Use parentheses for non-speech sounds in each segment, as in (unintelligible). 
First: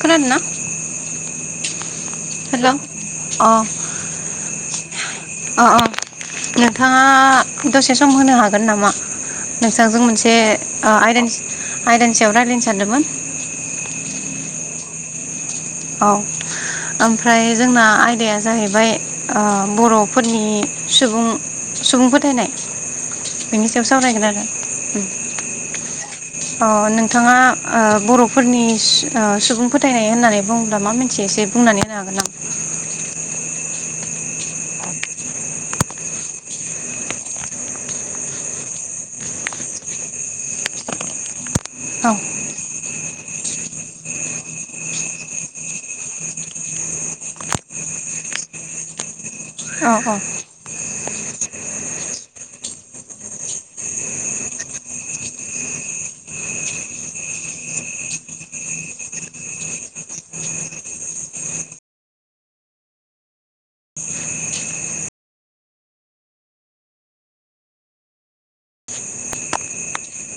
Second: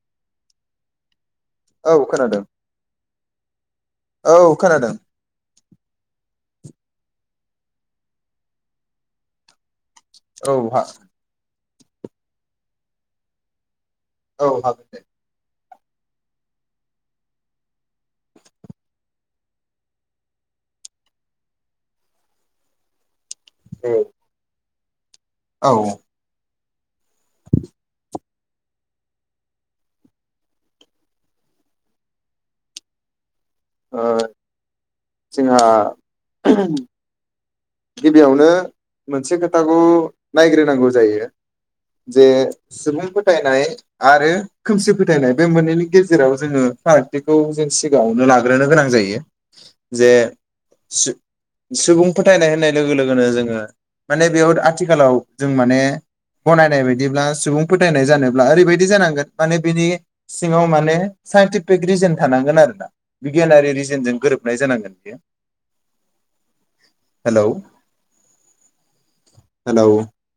खोनादोना? औ खोनादों हेलौ अ औ खोनादों अ अ नोंथाङा दसे सम होनो हागोन नामा? नों थांजों मोनसे औ हा ओ आयदानि-आयदानि सायाव रायलायनो सान्दोंमोन। औ हागोन दे। औ ओमफ्राय जोंना आयदाया जाहैबाय ओ बर'फोरनि सुबुं-सुबुं फोथायनाय। बेनि सायाव दे सावरायगोन आरो। (unintelligible) औ। अ नों थाङा ओ बर'। फोरनि सु ओह सुबुं फोथायनाय होननानै बुं मा मिनथियो एसे बुंनानै होनो हागोन (unintelligible) ओह। जोंहा। गिबियावनो मोनसे खोथाखौ नायग्रोनांगौ जायो। औ जे सुबुं। फोथायनाय आरो खोमसि फोथायनाय बे मोननैनि गेजेराव जोङो फारागथिखौ जों सिगाङावनो लाग्रोनो गोनां जायो। औ जे औ सु सुबुं फोथ थायनाय होननाय लोगो लोगोनो जोङो माने बेयाव आथिखालाव जों माने गनायनाय बायदिब्ला सुबुं फोथायनाय जानोब्ला ओरैबायदि जानांगोन माने बिनि सिङाव माने साइन्टिफिक रिजोन थानांगोन आरोना बिगियानारि रिजोनजों गोरोबनाय जानांगोन बियो। हेलौ हेलौ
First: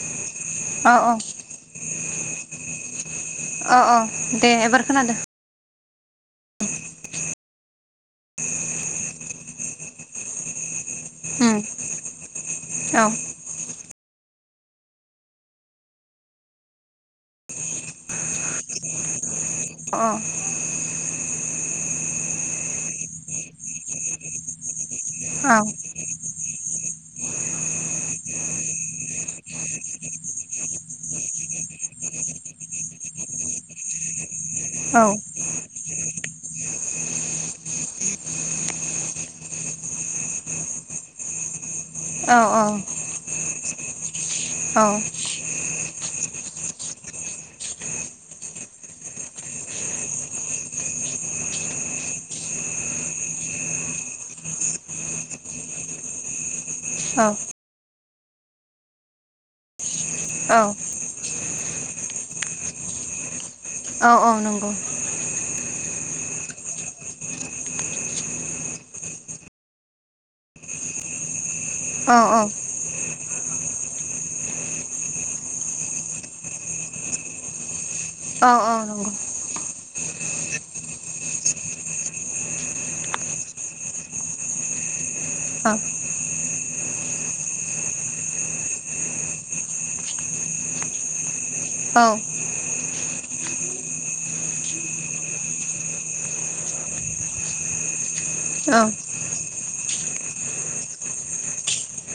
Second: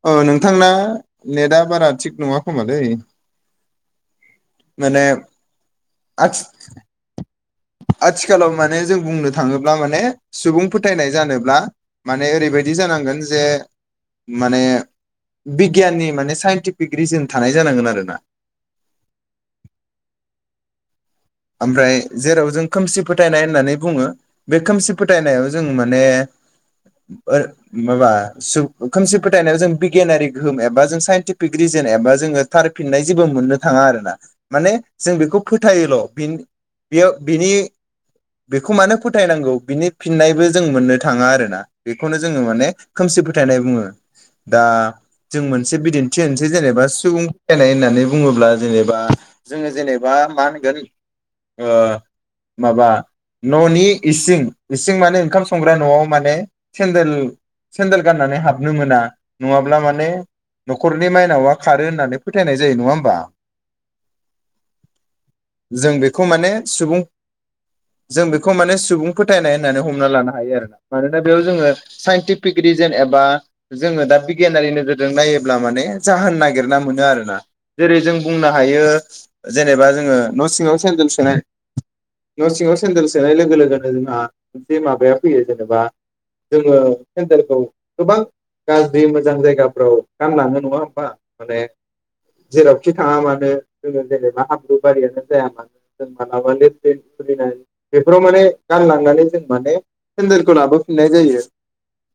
अ नों थांना औ नेदा बारा। थिग नङा खोमालै। अ अ दे एबार माने खोनादो। आथि आथिखालाव माने जों बुंनो थाङोब्ला माने सुबुं फोथायनाय जानो। उम ब्ला माने ओरैबायद दि औ जानांगोन जे माने बिगियाननि माने साइन्टिफिक रिजोन थानाय जानांगोन आरोना। अ। ओमफ्राय। जेराव जों खोमसि फोथायनाय होननानै बुङो बे खोमसि। औ फोथायनायाव जों माने। ओ माबा सुब खोमसि फोथायनायाव जों बिगियानारि गोहोम एबा जों साइन्टिफिक रिजोन एबा जोङो थारफिननाय जेबो मोननो थाङा आरो ना। माने जों बेखौ फोथायोल'। बिन बेयाव बिनि बेखौ मानो फोथायनांगौ बिनि फिननायबो जों मोननो थाङा आरोना। बेखौनो जोङो माने खोमसि फोथायनाय बुङो। (inaudible) दा जों मोनसे बिदिन थि होनोसै जेनेबा सुबुं फोथायनाय होननानै बुङोब्ला जेनेबा जोङो जेनेबा मा होनगोन। ओह माबा न'नि इसिं इसिं माने ओंखाम संग्रा न'आव माने। सेन्देल औ सेन्देल गाननानै हाबनो मोना नङाब्ला माने औ न'खरनि माइनावा खारो होननानै फोथायनाय जायो नङा ओमबा? औ औ नंगौ जों बेखौ माने सुबुं जों बेखौ माने सुबुं फोथायनाय होननानै हमना लानो हायो आरोना मानोना बेयाव जोङो औ औ साइन्टिफिक रिजोन एबा जोङो दा बिगियानारि नोजोरजों नायोब्ला माने जाहोन नागिरना मोनो आरोना जेरै जों औ बुंनो औ हायो नंगौ जेनेबा जोङो न' सिङाव सेन्देल सोनाय न' सिङाव सेन्देल सोनाय लोगो लोगोनो जोंहा मोनसे माबाया फैयो औ जेनेबा जोङो सेन्देलखौ गोबां गाज्रि मोजां जायगाफ्राव गानलाङो नङा होमबा माने औ। जेरावखि थाङा मानो जोङो जेनेबा हाम्रु बारियानो जाया मानो जों मालाबा लेथ्रिं खुलिनाय बेफोराव माने गानलांनानै जों माने सेन्देलखौ लाबोफिननाय जायो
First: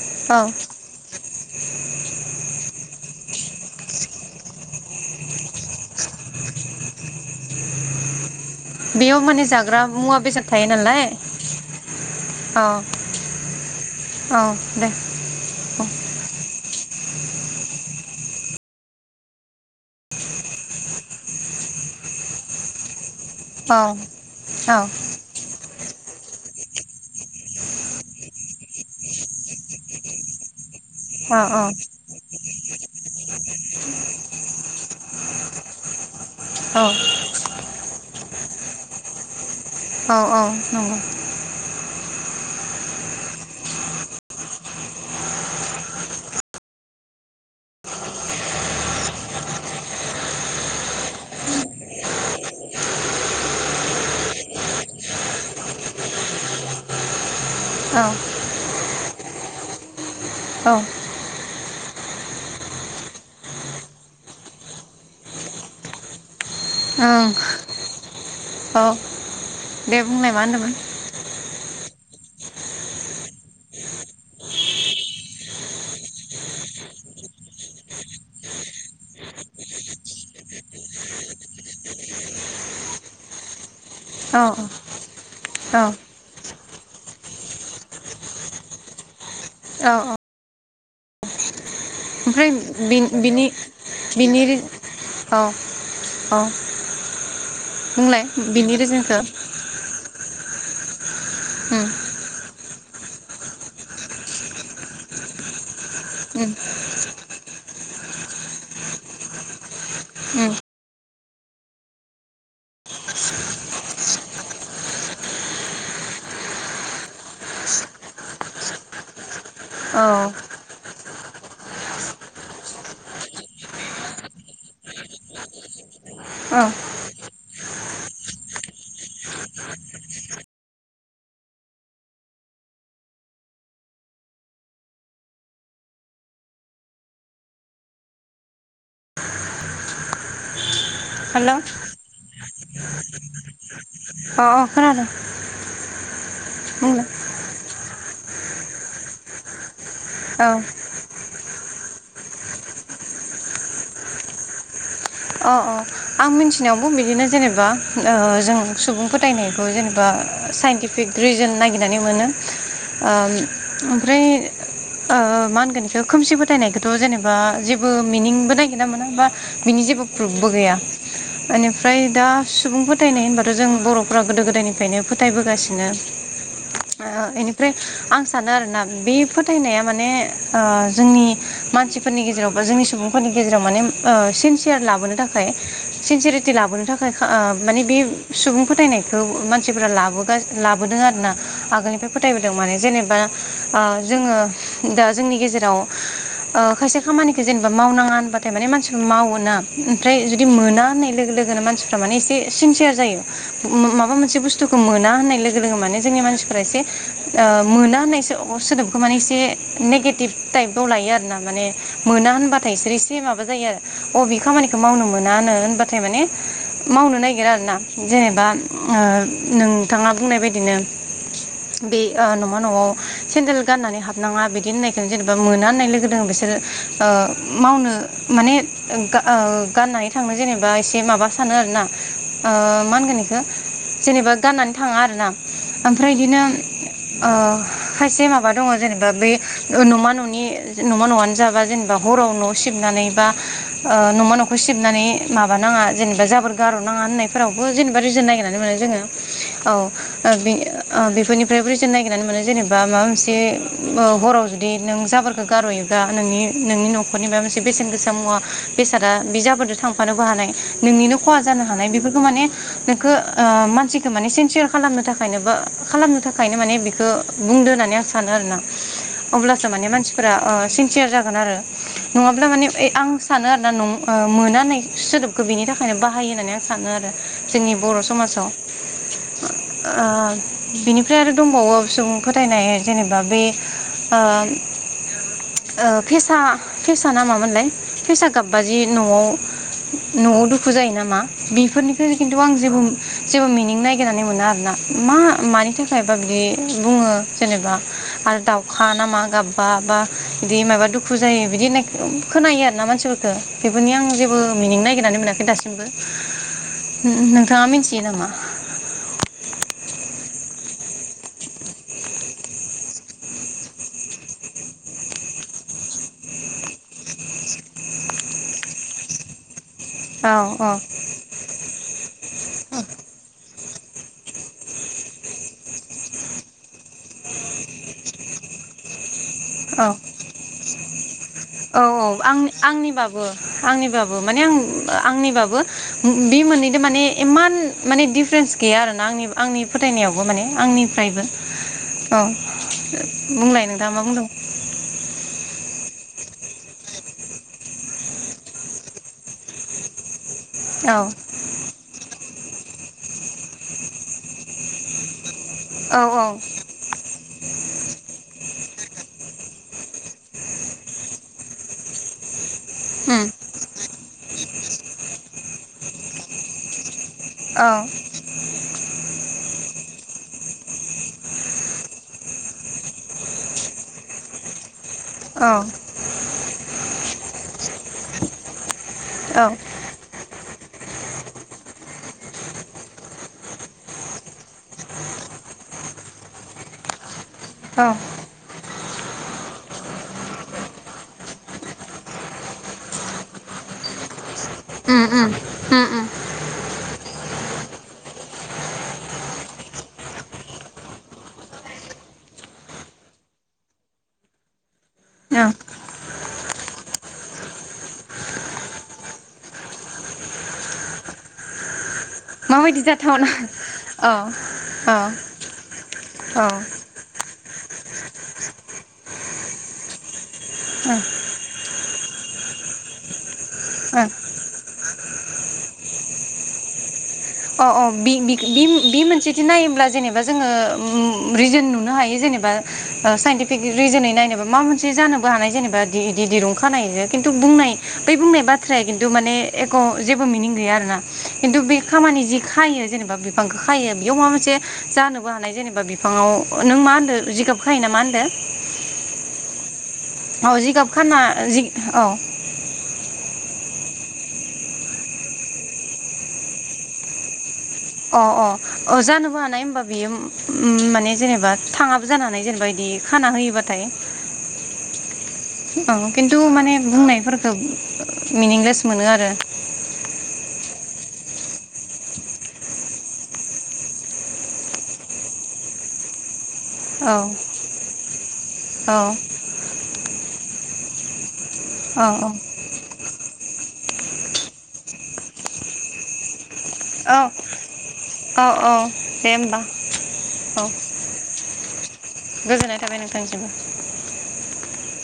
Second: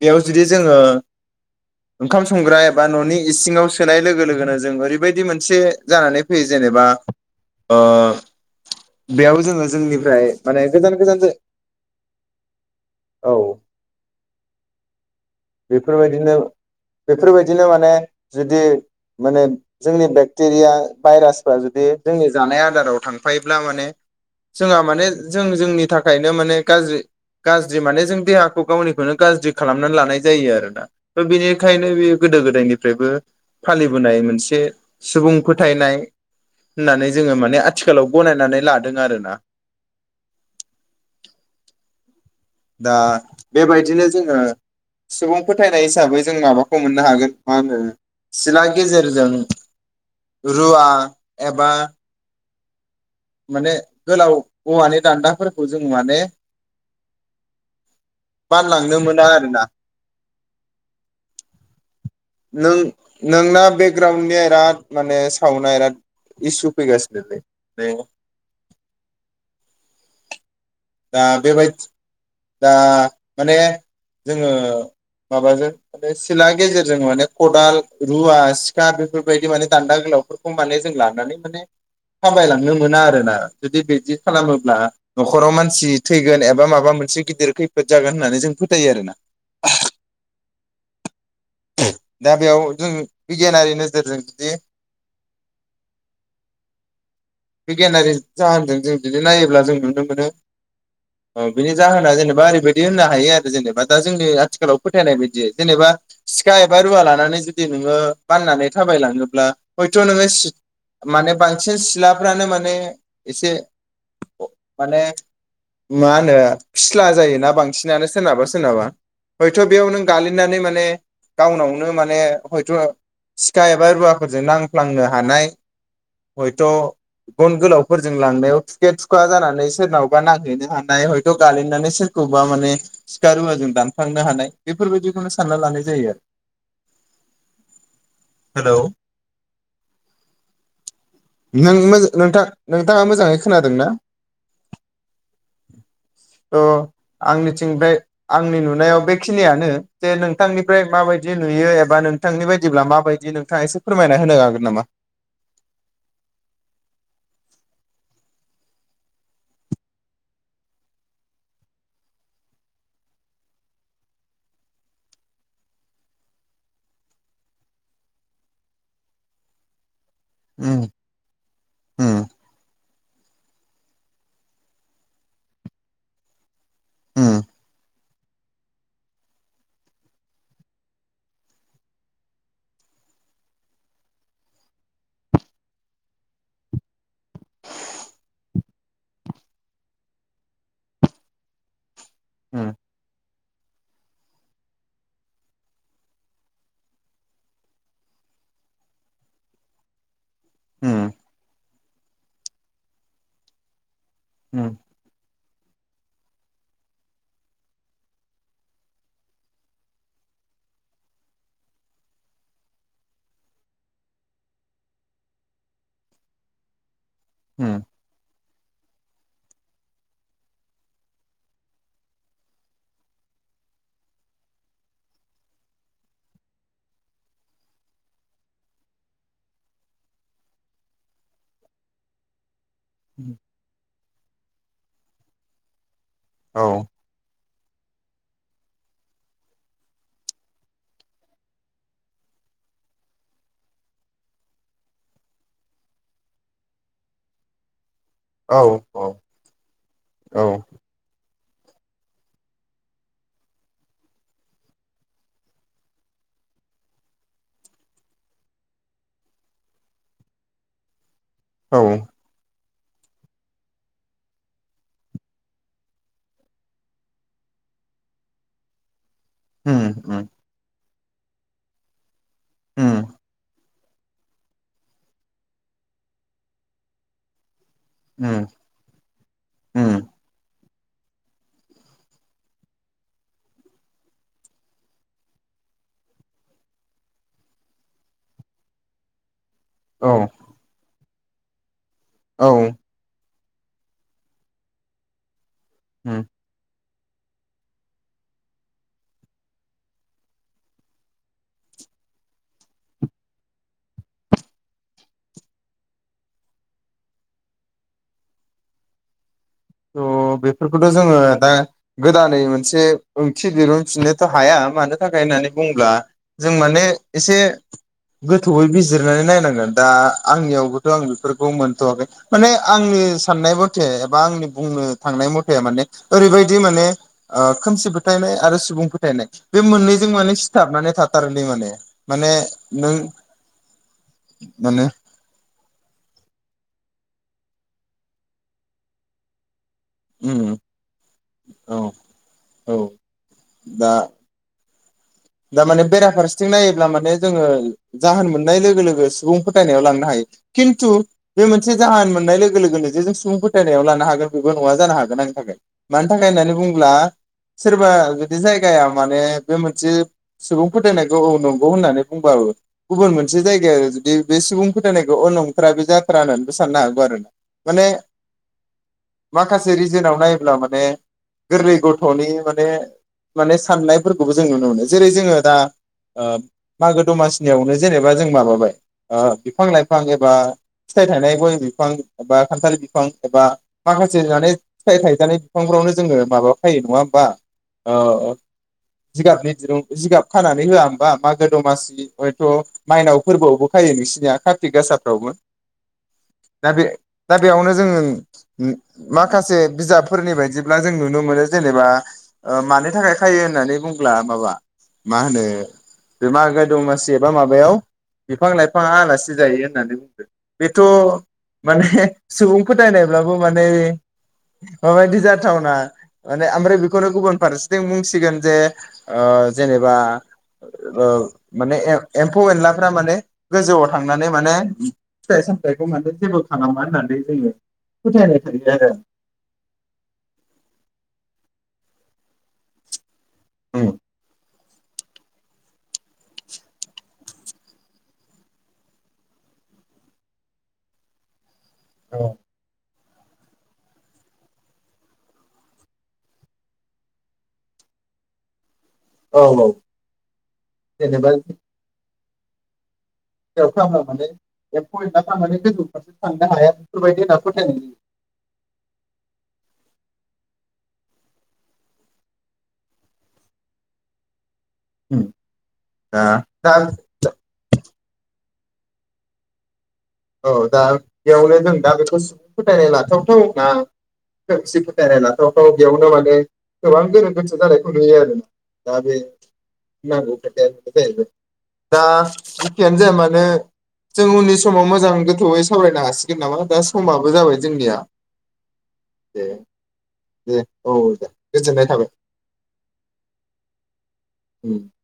बेयाव औ जुदि जोङो ओंखाम संग्रा एबा न'नि इसिङाव सोनाय लोगो लोगोनो जों ओरैबायदि मोनसे जानानै फैयो जेनेबा ओ बेयाव माने जोङो जाग्रा मुवा जोंनिफ्राय बेसाद माने थायो गोजान नालाय गोजान औ औ औ दे औ बेफोरबायदिनो बेफोरबायदिनो माने जुदि माने जोंनि बेक्टेरिया भाइरासफ्रा जुदि जोंनि जानाय आदाराव थां थांफायोब्ला औ माने औ जोंहा माने जों जोंनि थाखायनो माने गाज्रि गाज्रि माने जों देहाखौ गावनिखौनो गाज्रि खालामनानै लानाय जायो आरोना। बे नंगौ औ बिनिखायनो बे गोदो गोदायनि निफ्रायबो फालिबोनाय मोनसे सुबुं फोथायनाय औ। बे आथिखालाव गनायनानै लादों आरोना औ औ नंगौ। दा बेबायदिनो जोङो सुबुं फोथायनाय हिसाबै जों माबाखौ मोननो हागोन मा होनो सिला गेजेरजों रुवा एबा माने गोलाव औवानि दान्दाफोरखौ जों माने बानलांनो मोना आरोना। औ। नों नोंना बेकग्राउणडनि बिराद माने सावना बिराद इसु ओं फैगासिनोलै बे बुंनाय मा होनदोंमोन? दा बेबायदि दा माने जोङो माबाजों माने सिला गेजेरजों माने खदाल रुवा सिखा बेफोरबायदि माने दान्दा गोलावफोरखौ माने जों लानानै माने थामायलांनो मोना आरोना जुदि बिदि औ खालामोब्ला न'खराव औ मानसि थैगोन एबा माबा मोनसे गिदिर खैफोद जागोन होननानै जों फोथायो आरोना। औ दा बेयाव जों नि बिनि बिगियानारि नोजोरजों बिनि जुदि औ औ। बिगियानारि बुंलाय बिनि जाहोनजों जों रिजोनखौ जुदि नायोब्ला जों नुनो मोनो औ बिनि उम जाहोना जेनेबा ओरैबाय दि होनो हायो आरो जेनबा दा जोंनि आथिखालाव फोथाइनायबादि जेनबा उम सिखा एबा रूवा लानानै जुदि नोङो बाननानै थाबायलाङोल्बा हयथ' नोङो उम माने बांसिन सिला फ्रानो माने एसे माने मा होनो फिस्ला जायोना बांसिनानो सोरनाबा सोरनाबा हयथ' बेयाव नों गालिनानै माने गावनावनो माने हयथ' सिखा एबा रुवाफोरजों नांफ्लांनो हानाय औ हयथ' गन गोलावफोरजों लांनायाव थुखे थुखा जानानै सोरनावबा नांहैनो हानाय हयथ' गालिनानै सोरखौबा माने सिखा रुवाजों दानफ्लांनो हानाय बेफोरबायदिखौनो सानना लानाय जायो आरो हेल'। हेल' अ नों नोंथां नोंथाङा मोजाङै खोनादों ना? अ' अ' खोनादों। अ' बुंलाय आंनिथिं बे आंनि नुनायाव बेखिनियानो जे औ नोंथांनिफ्राय माबायदि दि नुयो एबा नोंथांनि बायदिब्ला मा बायदि नोंथाङा एसे फोरमायना होनो हागोन नामा? अ अ आं मिथिनायावबो बिदिनो जेनेबा ओ जों सुबुं फोथायनायखौ जेनेबा साइन्टिफिक रिजोन नागिरनानै मोनो ओ ओमफ्राय ओ मा होनगोन इखौ खोमसि फोथायनायखौथ' जेनेबा जेबो मिनिंबो नागिरना मोना बा बिनि जेबो प्रुफबो गैया। उम इनिफ्राय उम दा सुबुं फोथायनाय होनबाथ' जों बर' बर'आ गोदो गोदायनिफ्रायनो फोथायबोगासिनो। ओ इनिफ्राय आं सानो आरोना बे फोथायनाया माने ओ जोंनि मानसिफोरनि गेजेराव बा जोंनि सुबुंफोरनि गेजेराव माने ओ सिनसियार लाबोनो थाखाय सिनसियारेटि लाबोनो थाखाय ओ माने बे सुबुं फोथायनायखौ मानसिफोरा लाबोगा लाबोदों आरोना आगोलनिफ्राय फोथायबोदों उम माने जेनेबा ओ जोङो दा जोंनि गेजेराव ओ खायसे खामानिखौ जेनेबा मावनाङा होनबाथाय माने मानसिफ्रा मावो ना ओमफ्राय जुदि मोना होननाय उम लोगो लोगो मानसिफ्रा माने एसे सिनसियार जायो। माबा मोनसे बुस्थुखौ उम मोना होननाय लो गो लोगो जोंनि मानसिफोरा एसे ओ मोना होननाय सोदोबखौ माने एसे नेगेटिभ टाइपाव लायो आरोना माने मोना होनबाथाय इसोर एसे माबा जायो आरो अबे खामानिखौ मावनो मोनानो होनबाथाय माने मावनो नागिरा आरोना उम जेनेबा ओ नोंथाङा बुंनाय बायदिनो बे ओ न'मा न'आव सेन्देल गाननानै हाबनाङा बिदि होननायखौ जेनेबा मोना होननाय लोगो लोगो बिसोर ओ मावनो माने ओ आ गाननाय थांनो जेनेबा एसे माबा सानो आरोना ओ मा होनगोन उम इखो जेनेबा गाननानै थाङा आरोना। ओमफ्राय बिदिनो औ ओ खायसे माबा दङ जेनेबा बै न'मा न'नि न'मा न'आनो जाबा जेनेबा हराव न' सिबनानै बा ओ न'मा न'खौ सि बनानै माबा नाङा जेनेबा जाबोर गार'नाङा होननायफोरावबो जेनेबा जेबो रिजोन नागिरनानै औ मोना जोङो औ औ ओ औ बे ओ बेफोरनिफ बेयाव बो रिजोन नागिरनानै मोनो जेनेबा माबा मोनसे उम हराव जुदि नों जाबोरखो गारहयोब्ला नोंनि नोंनि न'खरनि माबा मोनसे बेसेन गोसा मुवा बेसादा बे जा बोरदो थांफानोबो हानाय नोंनिनो खहा जानो औ हानाय उम बेफोरखौ माने नोंखो ओ मानसिखौ माने सेन्सियार खालामनो थाखायनो बा खालामनो थाखायनो माने बेखौ बुंदो होननानै आं सानो आरोना। अब्लासो माने उम मानसिफोरा ओ सिन सियार जागोन आरो। नङाब्ला माने ओइ उम आं सानो आरोना नं औ। मोना होननाय सोदोबखौ बेनि थाखायनो बाहायो होननानै आं सानो आरो। जोंनि बर' उम समाजाव ओ उम बिनिफ्राय आरो दंबावो सुबुं फोथायनाय जेनेबा बे ओ ओ फेसा फेसा ना मामोनलाय फेसा गाबबा जि न'आव औ न'आव दुखु जायो नामा? बेफोरनि फ्राय खिन्थु औ आं जेबो उम जेबो मिनिं नायगिरनानै मोना आर ना मा मानि थाखायबा बिदि बुङो जेनेबा आरो दाउखा नामा गाबबा बा बिदि माबा दुखु जायो बिदि होननाय खोनायो आरोना मानसिफोरखो। बेफोरनि आं जेबो मिनिं नागिरनानै मोनाखै दासिमबो नोंथाङा मिथियो नामा? थ' बेफोरखौथ' जोङो दा गोदानै मोनसे ओंथि दिहुनफिननोथ' हाया मानो थाखाय होननानै बुंङोब्ला जों माने एसे गोथौयै बिजिरनानै नायनांगोन। दा औ औ आंनियावबोथ' आं बेफोरखौ मोनथ'वाखै माने आंनि साननायाबोथ' एखे एबा बुंनो थांनाय मथा माने ओरैबायदि माने खोमसि फोथायनाय आरो सुबुं फोथायनाय बे औ मोननैजों माने सिथाबनानै थाथारोलै माने औ औ माने आं नों आंनिबाबो आंनिबाबो माने आं आंनिबाबो बे मोननैजों माने इमान माने दिफारेन्स गैया आरोना आंनि आंनिबा। फोथायनायावबो माने उम आंनिफ्रायबो औ। औ एह बुंलाय नोंथांया मा बुंदोंमोन? (inaudible) (unintelligible) दामाने बेराफारसेथिं नायोब्ला माने जोङो जाहोन मोननाय लोगो लोगो सुबुं फोथायनायाव लांनो हायो। खिन्थु औ बे मोनसे जाहोन मोननाय लोगो लोगो लोगो जों सुबुं फोथायनायाव लानो हागोन बेबो नङा जानो हागोन आंनि थाखाय। औ मानि औ थाखाय होननानै बुंङोब्ला सोरबा जुदि जाय गाया माने बे मोनसे सुबुं फोथायनायखौ औ नंगौ होननानै बुंबाबो गुबुन उम मोनसे जायगाया आरो जुदि बे सुबुं फोथायनायखौ ओ नंथारा बे जाथारा होननानैबो साननो हागौ आरो। औ माने माखासे जोंनाव नायोब्ला माने गोरलै गथ'नि माने माने साननायफोरखौबो जों नुनो मोनो जेरै जोङो दा मागो दमासि नियावनो जेनेबा जों माबाबाय औ बिफां-लाइफां एबा फिथाइ थाइनाय गय बिफां एबा खान्थाल बिफां एबा माखासे माने फिथाइ थायजानाय बिफांफोरावनो जोङो माबा फायो नङा होमबा? औ। जिगाबनि दिरुं जिगाब खानानै होआ होमबा मागो दमासि हयथ' माइनाव फोरबोआवबो खायो नोंसिनिया कारतिक उम गासाफ्रावबो उम उम उम दा बे दा बेयावनो जोङो माखासे बिजाबफोरनि बायदिब्ला जों नुनो मोनो जेनेबा ओ मानिथाखाय खायो होननानै बुंब्ला माबा मा होनो औ बे मागो दमासि एबा माबायाव बिफां लाइफाङा आलासि जायो होननानै बुंदो बेथ' माने सुबुं माबायदि जाथावना फोथायनायब्लाबो माने औ औ माबायदि जाथावना माने औ ओमफ्राय बेखौनो गुबुन फारसेथिं बुंसिगोन जे ओ जेनोबा ओ माने ए-एम्फौ एनलाफ्रा माने गोजौआव ओ थांनानै माने फिथाइ सामथखौ मानथो जेबो खालामा होननानै जोङो अ अ फोथायनाय बि-बिख बिम थायो बिम मोनसेदि नायोब्ला जेनेबा जोङो उम रिजोन नु नुनो हायो जेनोबा ओ साइन्टिफिक आरो रिजोनै नायनोबा मा मोनसे जानोबो हानाय जेनो बा इदि इदि दिरुं खानायजों खिन्थु बुंनाय बै बुंनाय बाथ्राया खिन्थु माने एख' जेबो मिनिं गैया आरोना खिन्थु बि खामानि जि खायो जेनोबा बिफांखौ खायो बेयाव माबा मोनसे जानोबो हानाय जेनोबा बिफाङाव नों मा होनदो जिगाब खायोना मा होनदो? औ औ। औ जिगाब खाना जेनेबा जि जियाव औ (inaudible) अखा हानानै एम्फौ एनलाफ्रा मानि गोजौ फारसे थांनो हाया बेफोरबादि (unintelligible) अ अ ओ जानोबो हानाय होनबा बियो उम माने जेनेबा थाङाबो जानो हानाय जेनेबा इदि खाना होयोबाथाय जायो औ दा खिन्थु दा माने बुंनायफोरखौ मिनिंलेस मोनो आरो। औ दा बेयावनो जों दा बेखौ फोथायनाय लाथावथाव ना खोमसि फोथायनाय लाथावथाव बेयावनो माने गोबां औ गोनो गोथो जानायखौ नुयो आरो दा औ बे (unintelligible) खोथाया बिदिजायैबाय। दा औ जिखियानो जाया मानो जों उननि समाव मोज आं गोथौयै सावरायनो हासिगोन नामा? दा औ समाबो जाबाय जोंनिया औ औ दे होमबा दे औ औ दे गोजोननाय थाबाय। गोजोननाय थाबाय नोंथांनिसिमबो उम।